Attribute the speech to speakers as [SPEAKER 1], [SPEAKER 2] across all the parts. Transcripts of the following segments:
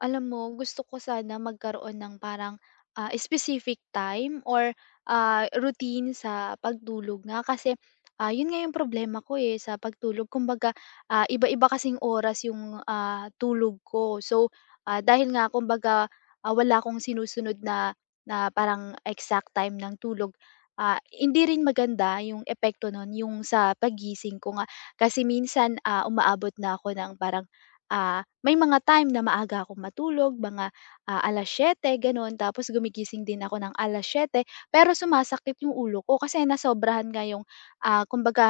[SPEAKER 1] Alam mo, gusto ko sana magkaroon ng parang, specific time or, routine sa pagtulog nga kasi, yun nga yung problema ko, eh, sa pagtulog kumbaga, iba-iba kasing oras yung, tulog ko. So, dahil nga kumbaga, wala akong sinusunod na na parang exact time ng tulog, hindi rin maganda yung epekto nun yung sa paggising ko nga. Kasi minsan, umaabot na ako ng parang. May mga time na maaga akong matulog, mga, 7:00 gano'n, tapos gumigising din ako ng 7:00, pero sumasakit yung ulo ko kasi nasobrahan nga yung, kumbaga,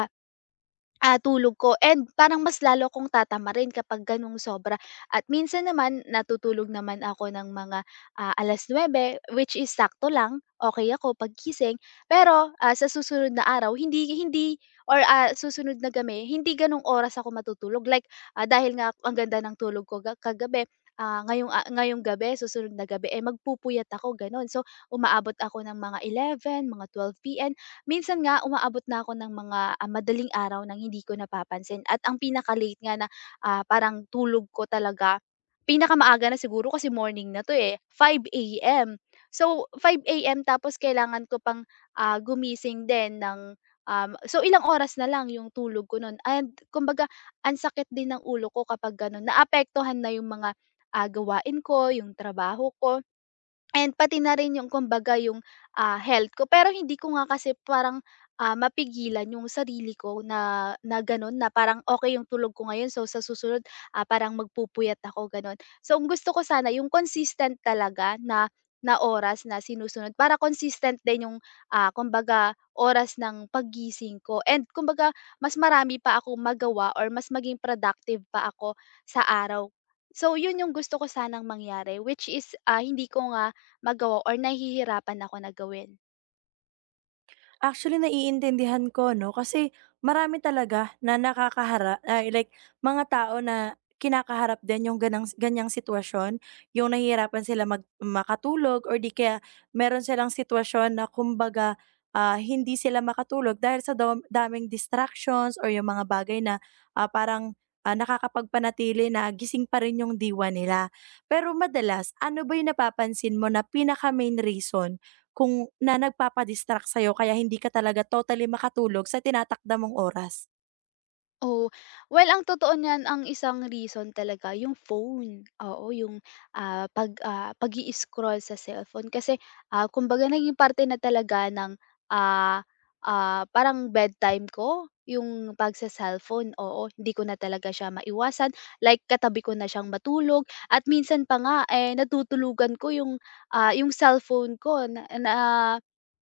[SPEAKER 1] Tulog ko, and parang mas lalo akong tatamarin kapag gano'ng sobra. At minsan naman natutulog naman ako ng mga, 9:00, which is sakto lang, okay ako paggising. Pero, sa susunod na araw hindi hindi or, susunod na gabi hindi gano'ng oras ako matutulog, like, dahil nga ang ganda ng tulog ko ga kagabi, ngayong gabi susunod na gabi, eh, magpupuyat ako gano'n. So, umaabot ako ng mga eleven, mga 12 PM. Minsan nga umaabot na ako ng mga, madaling araw nang hindi ko napapansin, at ang pinaka-late nga na, parang tulog ko talaga, pinakamaaga na siguro kasi morning na 'to, eh, 5 AM. So, 5 AM tapos kailangan ko pang, gumising din ng, so ilang oras na lang yung tulog ko nun, and kumbaga ang sakit din ng ulo ko kapag gano'n. Naapektuhan na yung mga, gawain ko, yung trabaho ko. And pati na rin yung kumbaga yung, health ko. Pero hindi ko nga kasi parang, mapigilan yung sarili ko na na gano'n, na parang okay yung tulog ko ngayon, so sa susunod, parang magpupuyat ako gano'n. So ang gusto ko sana yung consistent talaga na na oras na sinusunod, para consistent din yung, kumbaga oras ng paggising ko, and kumbaga mas marami pa ako magawa or mas maging productive pa ako sa araw. So yun yung gusto ko sanang mangyari, which is, hindi ko nga magawa or nahihirapan ako na gawin.
[SPEAKER 2] Actually, naiintindihan ko 'no, kasi marami talaga na nakakahara ay like mga tao na kinakaharap din yung ganyang sitwasyon, yung nahihirapan sila makatulog or di kaya meron silang sitwasyon na kumbaga, hindi sila makatulog dahil sa daming distractions or yung mga bagay na, parang, nakakapagpanatili na gising pa rin yung diwa nila. Pero madalas, ano ba yung napapansin mo na pinaka-main reason kung na nagpapa sa'yo kaya hindi ka talaga totally makatulog sa tinatakda mong oras.
[SPEAKER 1] Oo. Well, ang totoo niyan, ang isang reason talaga yung phone. Oo, yung, pag-i-scroll sa cellphone kasi, kumbaga naging parte na talaga ng, ah, parang bedtime ko yung pag sa cellphone. Oo, hindi ko na talaga siya maiwasan, like katabi ko na siyang matulog at minsan pa nga, eh, natutulugan ko yung, yung cellphone ko na na,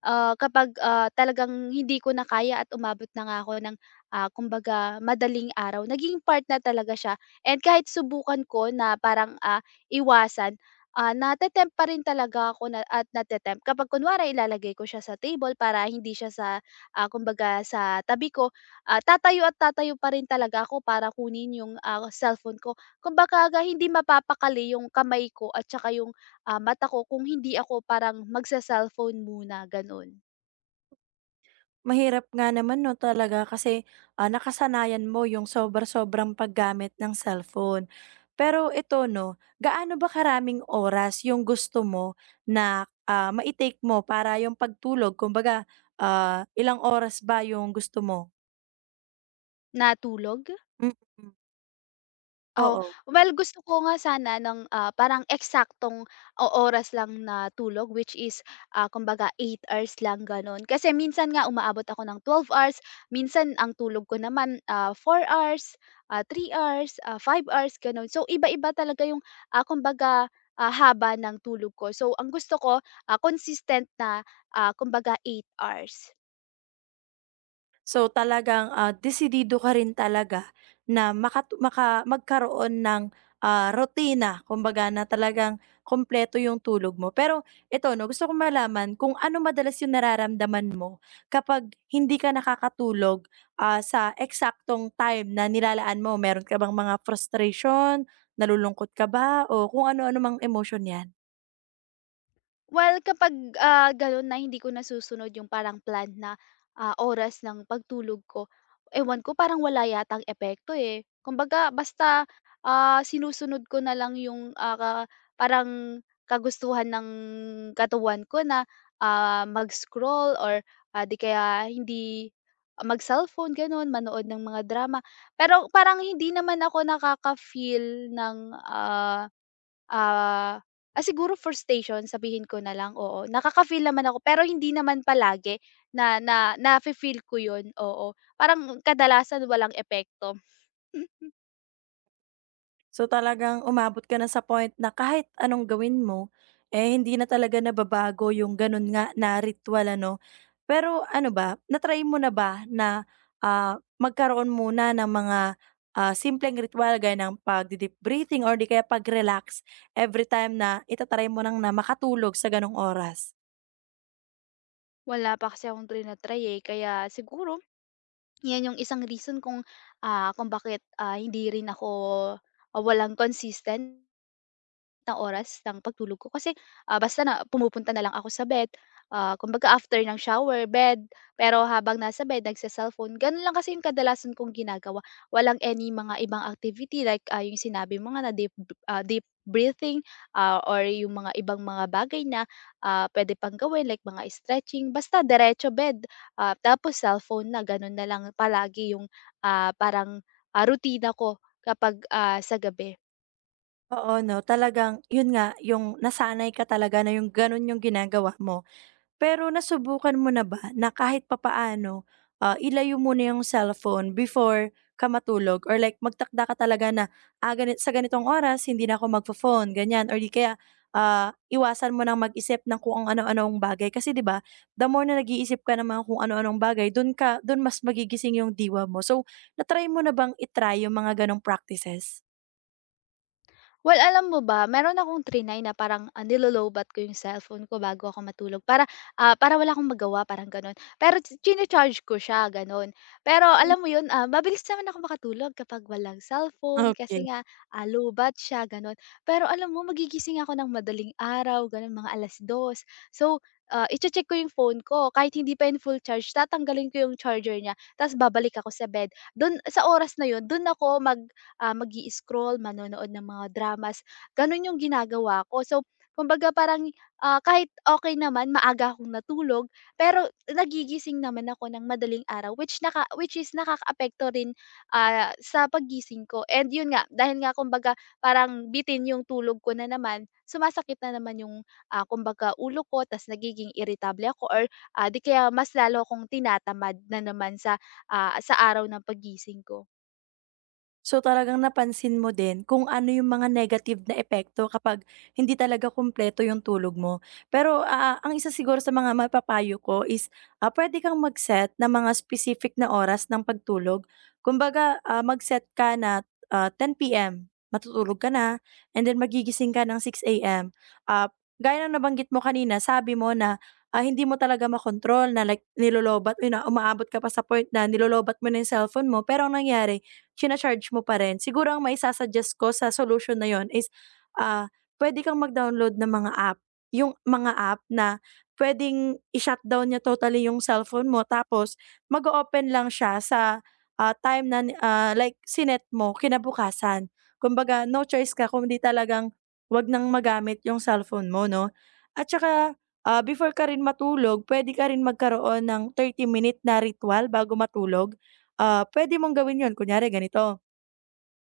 [SPEAKER 1] ah, kapag, talagang hindi ko na kaya at umabot na nga ako ng kumbaga madaling araw, naging part na talaga siya, and kahit subukan ko na parang, iwasan, nate pa rin talaga ako na at nate kapag kunwari ilalagay ko siya sa table para hindi siya sa, kumbaga sa tabi ko, tatayo at tatayo pa rin talaga ako para kunin yung, cellphone ko. Kumbaga aga, hindi mapapakali yung kamay ko at saka yung, mata ko kung hindi ako parang magsa cellphone muna, gano'n.
[SPEAKER 2] Mahirap nga naman 'no talaga kasi, nakasanayan mo yung sobra-sobrang paggamit ng cellphone. Pero ito 'no, gaano ba karaming oras yung gusto mo na, ah, mai mo para yung pagtulog kumbaga, ilang oras ba yung gusto mo?
[SPEAKER 1] Natulog.
[SPEAKER 2] Mm, mm.
[SPEAKER 1] Oo.
[SPEAKER 2] Oo.
[SPEAKER 1] Well, gusto ko nga sana ng, parang eksaktong o oras lang na tulog, which is, kumbaga 8 hours lang gano'n. Kasi minsan nga umaabot ako ng 12 hours, minsan ang tulog ko naman, 4 hours, 3 hours, 5 hours gano'n. So iba-iba talaga yung, haba ng tulog ko. So ang gusto ko, consistent na, kumbaga eight hours.
[SPEAKER 2] So talagang, desidido ka rin talaga na makatu maka magkaroon ng, rutina kumbaga na talagang kompleto yung tulog mo. Pero ito 'no, gusto kong malaman kung ano madalas yung nararamdaman mo kapag hindi ka nakakatulog, sa eksaktong time na nilalaan mo? Meron ka bang mga frustration, nalulungkot ka ba o kung ano-ano mang emotion 'yan?
[SPEAKER 1] Well, kapag, gano'n na hindi ko nasusunod yung parang plan na, oras ng pagtulog ko, ewan ko parang wala yatang epekto, eh. Kumbaga basta, sinusunod ko na lang yung, ka parang kagustuhan ng katawan ko na, mag-scroll or, 'di kaya hindi mag-cellphone gano'n, manood ng mga drama. Pero parang hindi naman ako nakaka-feel ng, ah, ah siguro frustration sabihin ko na lang, oo. Nakaka-feel naman ako pero hindi naman palagi na na na feel ko 'yun, oo. Parang kadalasan walang epekto.
[SPEAKER 2] So, talagang umabot ka na sa point na kahit anong gawin mo, eh, hindi na talaga nababago yung ganun nga na ritwal, ano? Pero ano ba, natry mo na ba na magkaroon muna ng mga simpleng ritual gaya ng pagdi-deep breathing or di kaya pag-relax every time na itatry mo na makatulog sa ganong oras?
[SPEAKER 1] Wala pa kasi akong trina-try, eh, kaya siguro 'yan 'yung isang reason kung, kung bakit, hindi rin ako, walang consistent ng oras ng pagtulog ko kasi, basta na pumupunta na lang ako sa bed, kumbaga after ng shower, bed. Pero habang nasa bed nagse-cellphone, gano'n lang kasi yung kadalasan kong ginagawa. Walang any mga ibang activity, like, yung sinabi mo nga na deep breathing, or yung mga ibang mga bagay na, pwede pang gawin like mga stretching, basta diretso bed, tapos cellphone na gano'n na lang palagi yung, ah, parang, rutina ko kapag, sa gabi.
[SPEAKER 2] Oo, no? Talagang, yun nga, yung nasanay ka talaga na yung ganun yung ginagawa mo. Pero nasubukan mo na ba na kahit papaano, ilayo mo na yung cellphone before ka matulog or like magtakda ka talaga na, ah, ganit sa ganitong oras hindi na ako magfo-phone, ganyan or di kaya, iwasan mo ng mag-isip ng kung ang ano-anong bagay kasi 'di ba, the more na nag-iisip ka ng mga kung ano-anong bagay dun mas magigising yung diwa mo. So, na-try mo na bang i-try yung mga ganong practices?
[SPEAKER 1] Well, alam mo ba, meron akong trinay na parang, nilolowbat ko yung cellphone ko bago ako matulog para, para wala akong magawa, parang gano'n. Pero chine-charge ko siya, gano'n. Pero
[SPEAKER 2] Hmm,
[SPEAKER 1] alam mo 'yun, mabilis naman ako makatulog kapag walang cellphone
[SPEAKER 2] okey.
[SPEAKER 1] kasi nga, lowbat siya, gano'n. Pero alam mo, magigising ako ng madaling araw, gano'n, mga alas dos. So, iche-check ko yung phone ko kahit hindi pa in full charge, tatanggalin ko yung charger niya ta's babalik ako sa bed. Do'n sa oras na 'yun, do'n ako mag mag scroll, manonood ng mga dramas. Gano'n yung ginagawa ko. So, kumbaga parang, kahit okay naman maaga akong natulog, pero nagigising naman ako ng madaling araw, which is nakakaapekto rin, sa paggising ko. And yun nga, dahil nga kumbaga parang bitin yung tulog ko na naman, sumasakit na naman yung, kumbaga ulo ko ta's nagiging irritable ako or, 'di kaya mas lalo akong tinatamad na naman sa, sa araw ng paggising ko.
[SPEAKER 2] So, talagang napansin mo din kung ano yung mga negative na epekto kapag hindi talaga kumpleto yung tulog mo. Pero, ang isa siguro sa mga mapapayo ko is, puwede kang mag-set ng mga specific na oras ng pagtulog. Kumbaga, mag-set ka na, 10:00 PM, matutulog ka na, and then magigising ka ng 6:00 AM. Ah, Gaya ng nabanggit mo kanina, sabi mo na, hindi mo talaga makontrol na like nilolobat yun na umaabot ka pa sa point na nilolobat mo na yung cellphone mo, pero ang nangyari china-charge mo pa rin. Siguro ang maisa-suggest ko sa solution na yun is, ah, pwede kang mag-download ng mga app. Yung mga app na puwedeng i-shutdown niya totally yung cellphone mo tapos mag open lang siya sa, time na, like sinet mo kinabukasan. Kumbaga no choice ka kung kundi talagang 'wag nang magamit yung cellphone mo 'no? At tsaka, before ka rin matulog pwede ka rin magkaroon ng 30-minute na ritual bago matulog pwede mong gawin 'yun. Kunyari ganito,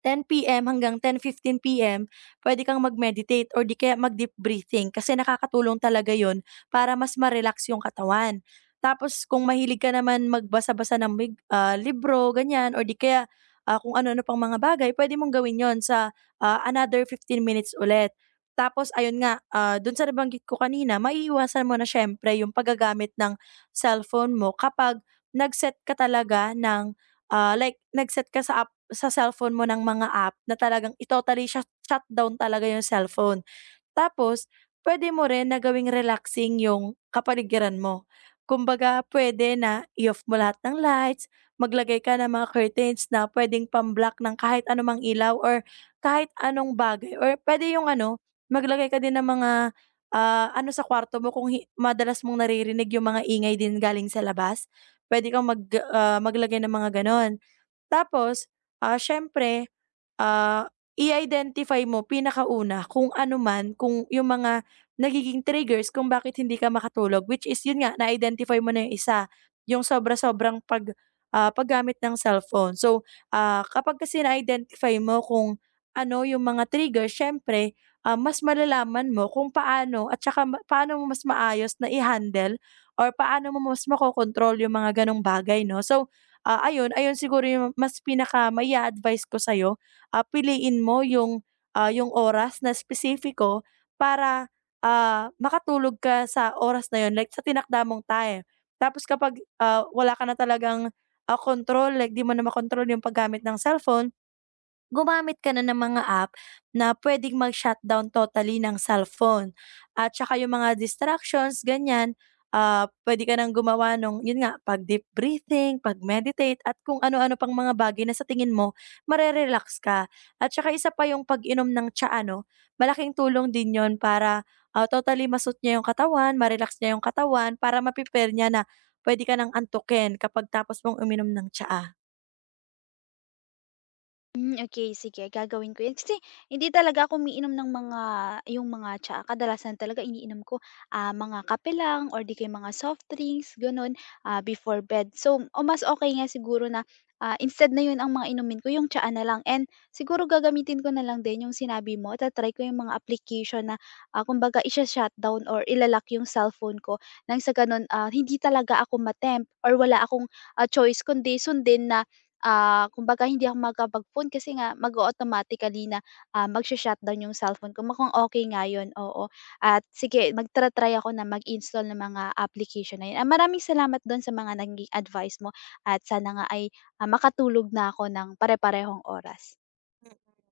[SPEAKER 2] 10 PM hanggang 10:15 PM, pwede kang mag-meditate or 'di kaya mag-deep breathing kasi nakakatulong talaga yon para mas ma-relax yung katawan. Tapos kung mahilig ka naman magbasa-basa ng libro ganyan or 'di kaya, kung ano-ano pang mga bagay, pwede mong gawin yon sa, another 15 minutes ulit. Tapos ayun nga, do'n sa nabanggit ko kanina, maiiwasan mo na siyempre yung paggagamit ng cellphone mo kapag nag-set ka talaga ng, like nag-set ka sa app sa cellphone mo ng mga app na talagang i-totally shutdown talaga yung cellphone. Tapos pwede mo rin na gawing relaxing yung kapaligiran mo. Kumbaga pwede na i-off mo lahat ng lights, maglagay ka ng mga curtains na puwedeng ng kahit anumang ilaw or kahit anong bagay or pwede yung ano, maglagay ka din ng mga, ano sa kwarto mo kung madalas mong naririnig yung mga ingay din galing sa labas, puwede kang maglagay ng mga gano'n. Tapos, siyempre, ah, i-identify mo pinakauna kung ano man, kung yung mga nagiging triggers kung bakit hindi ka makatulog, which is yun nga, na-identify mo na yung isa, yung sobra-sobrang paggamit ng cellphone. So, kapag kasi na-identify mo kung ano yung mga triggers, siyempre, mas malalaman mo kung paano at saka paano mo mas maayos na i-handle or paano mo mas makokontrol yung mga ganong bagay, no? So, ayun ayun siguro yung mas pinaka mai-a-advice ko sa'yo, piliin mo yung oras na espesipiko para, makatulog ka sa oras na yun like sa tinakda mong time. Tapos kapag, wala ka na talagang, kontrol like di mo na makontrol yung paggamit ng cellphone. Gumamit ka na ng mga app na puwedeng mag-shutdown totally ng cellphone at tsaka yung mga distractions ganiyan, puwede ka ng gumawa nung yun nga pag-deep breathing, pag-meditate at kung ano-ano pang mga bagay na sa tingin mo marerelax ka. At tsaka isa pa yung pag-inom ng tsaa 'no, malaking tulong din yon para, totally soothe niya yung katawan, ma-relax niya yung katawan para ma-prepare niya na puwede ka ng antukin kapag tapos mong uminom ng tsaa.
[SPEAKER 1] Hmm, okay, sige, gagawin ko yun. Kasi hindi talaga ako umiinom ng mga yung mga tsaa, kadalasan talaga iniinom ko, mga kape lang or 'di kaya mga soft drinks gano'n, before bed. So, o mas okay nga siguro na, instead na 'yun ang mga inumin ko, yung tsaa na lang, and siguro gagamitin ko na lang din yung sinabi mo, ta-try ko yung mga application na, kumbaga isha-shutdown or ilalak yung cellphone ko nang sa gano'n, hindi talaga ako ma-tempt or wala akong, choice kundi sundin na kumbaga hindi ako makakapag-phone kasi nga mag automatically na, magsho-shutdown yung cellphone ko, mukhang okay nga yun, oo. At sige, magtra-try ako na mag-install ng mga application na yun. Ah, maraming salamat dun sa mga naging advice mo at sana nga ay, makatulog na ako ng pare-parehong oras.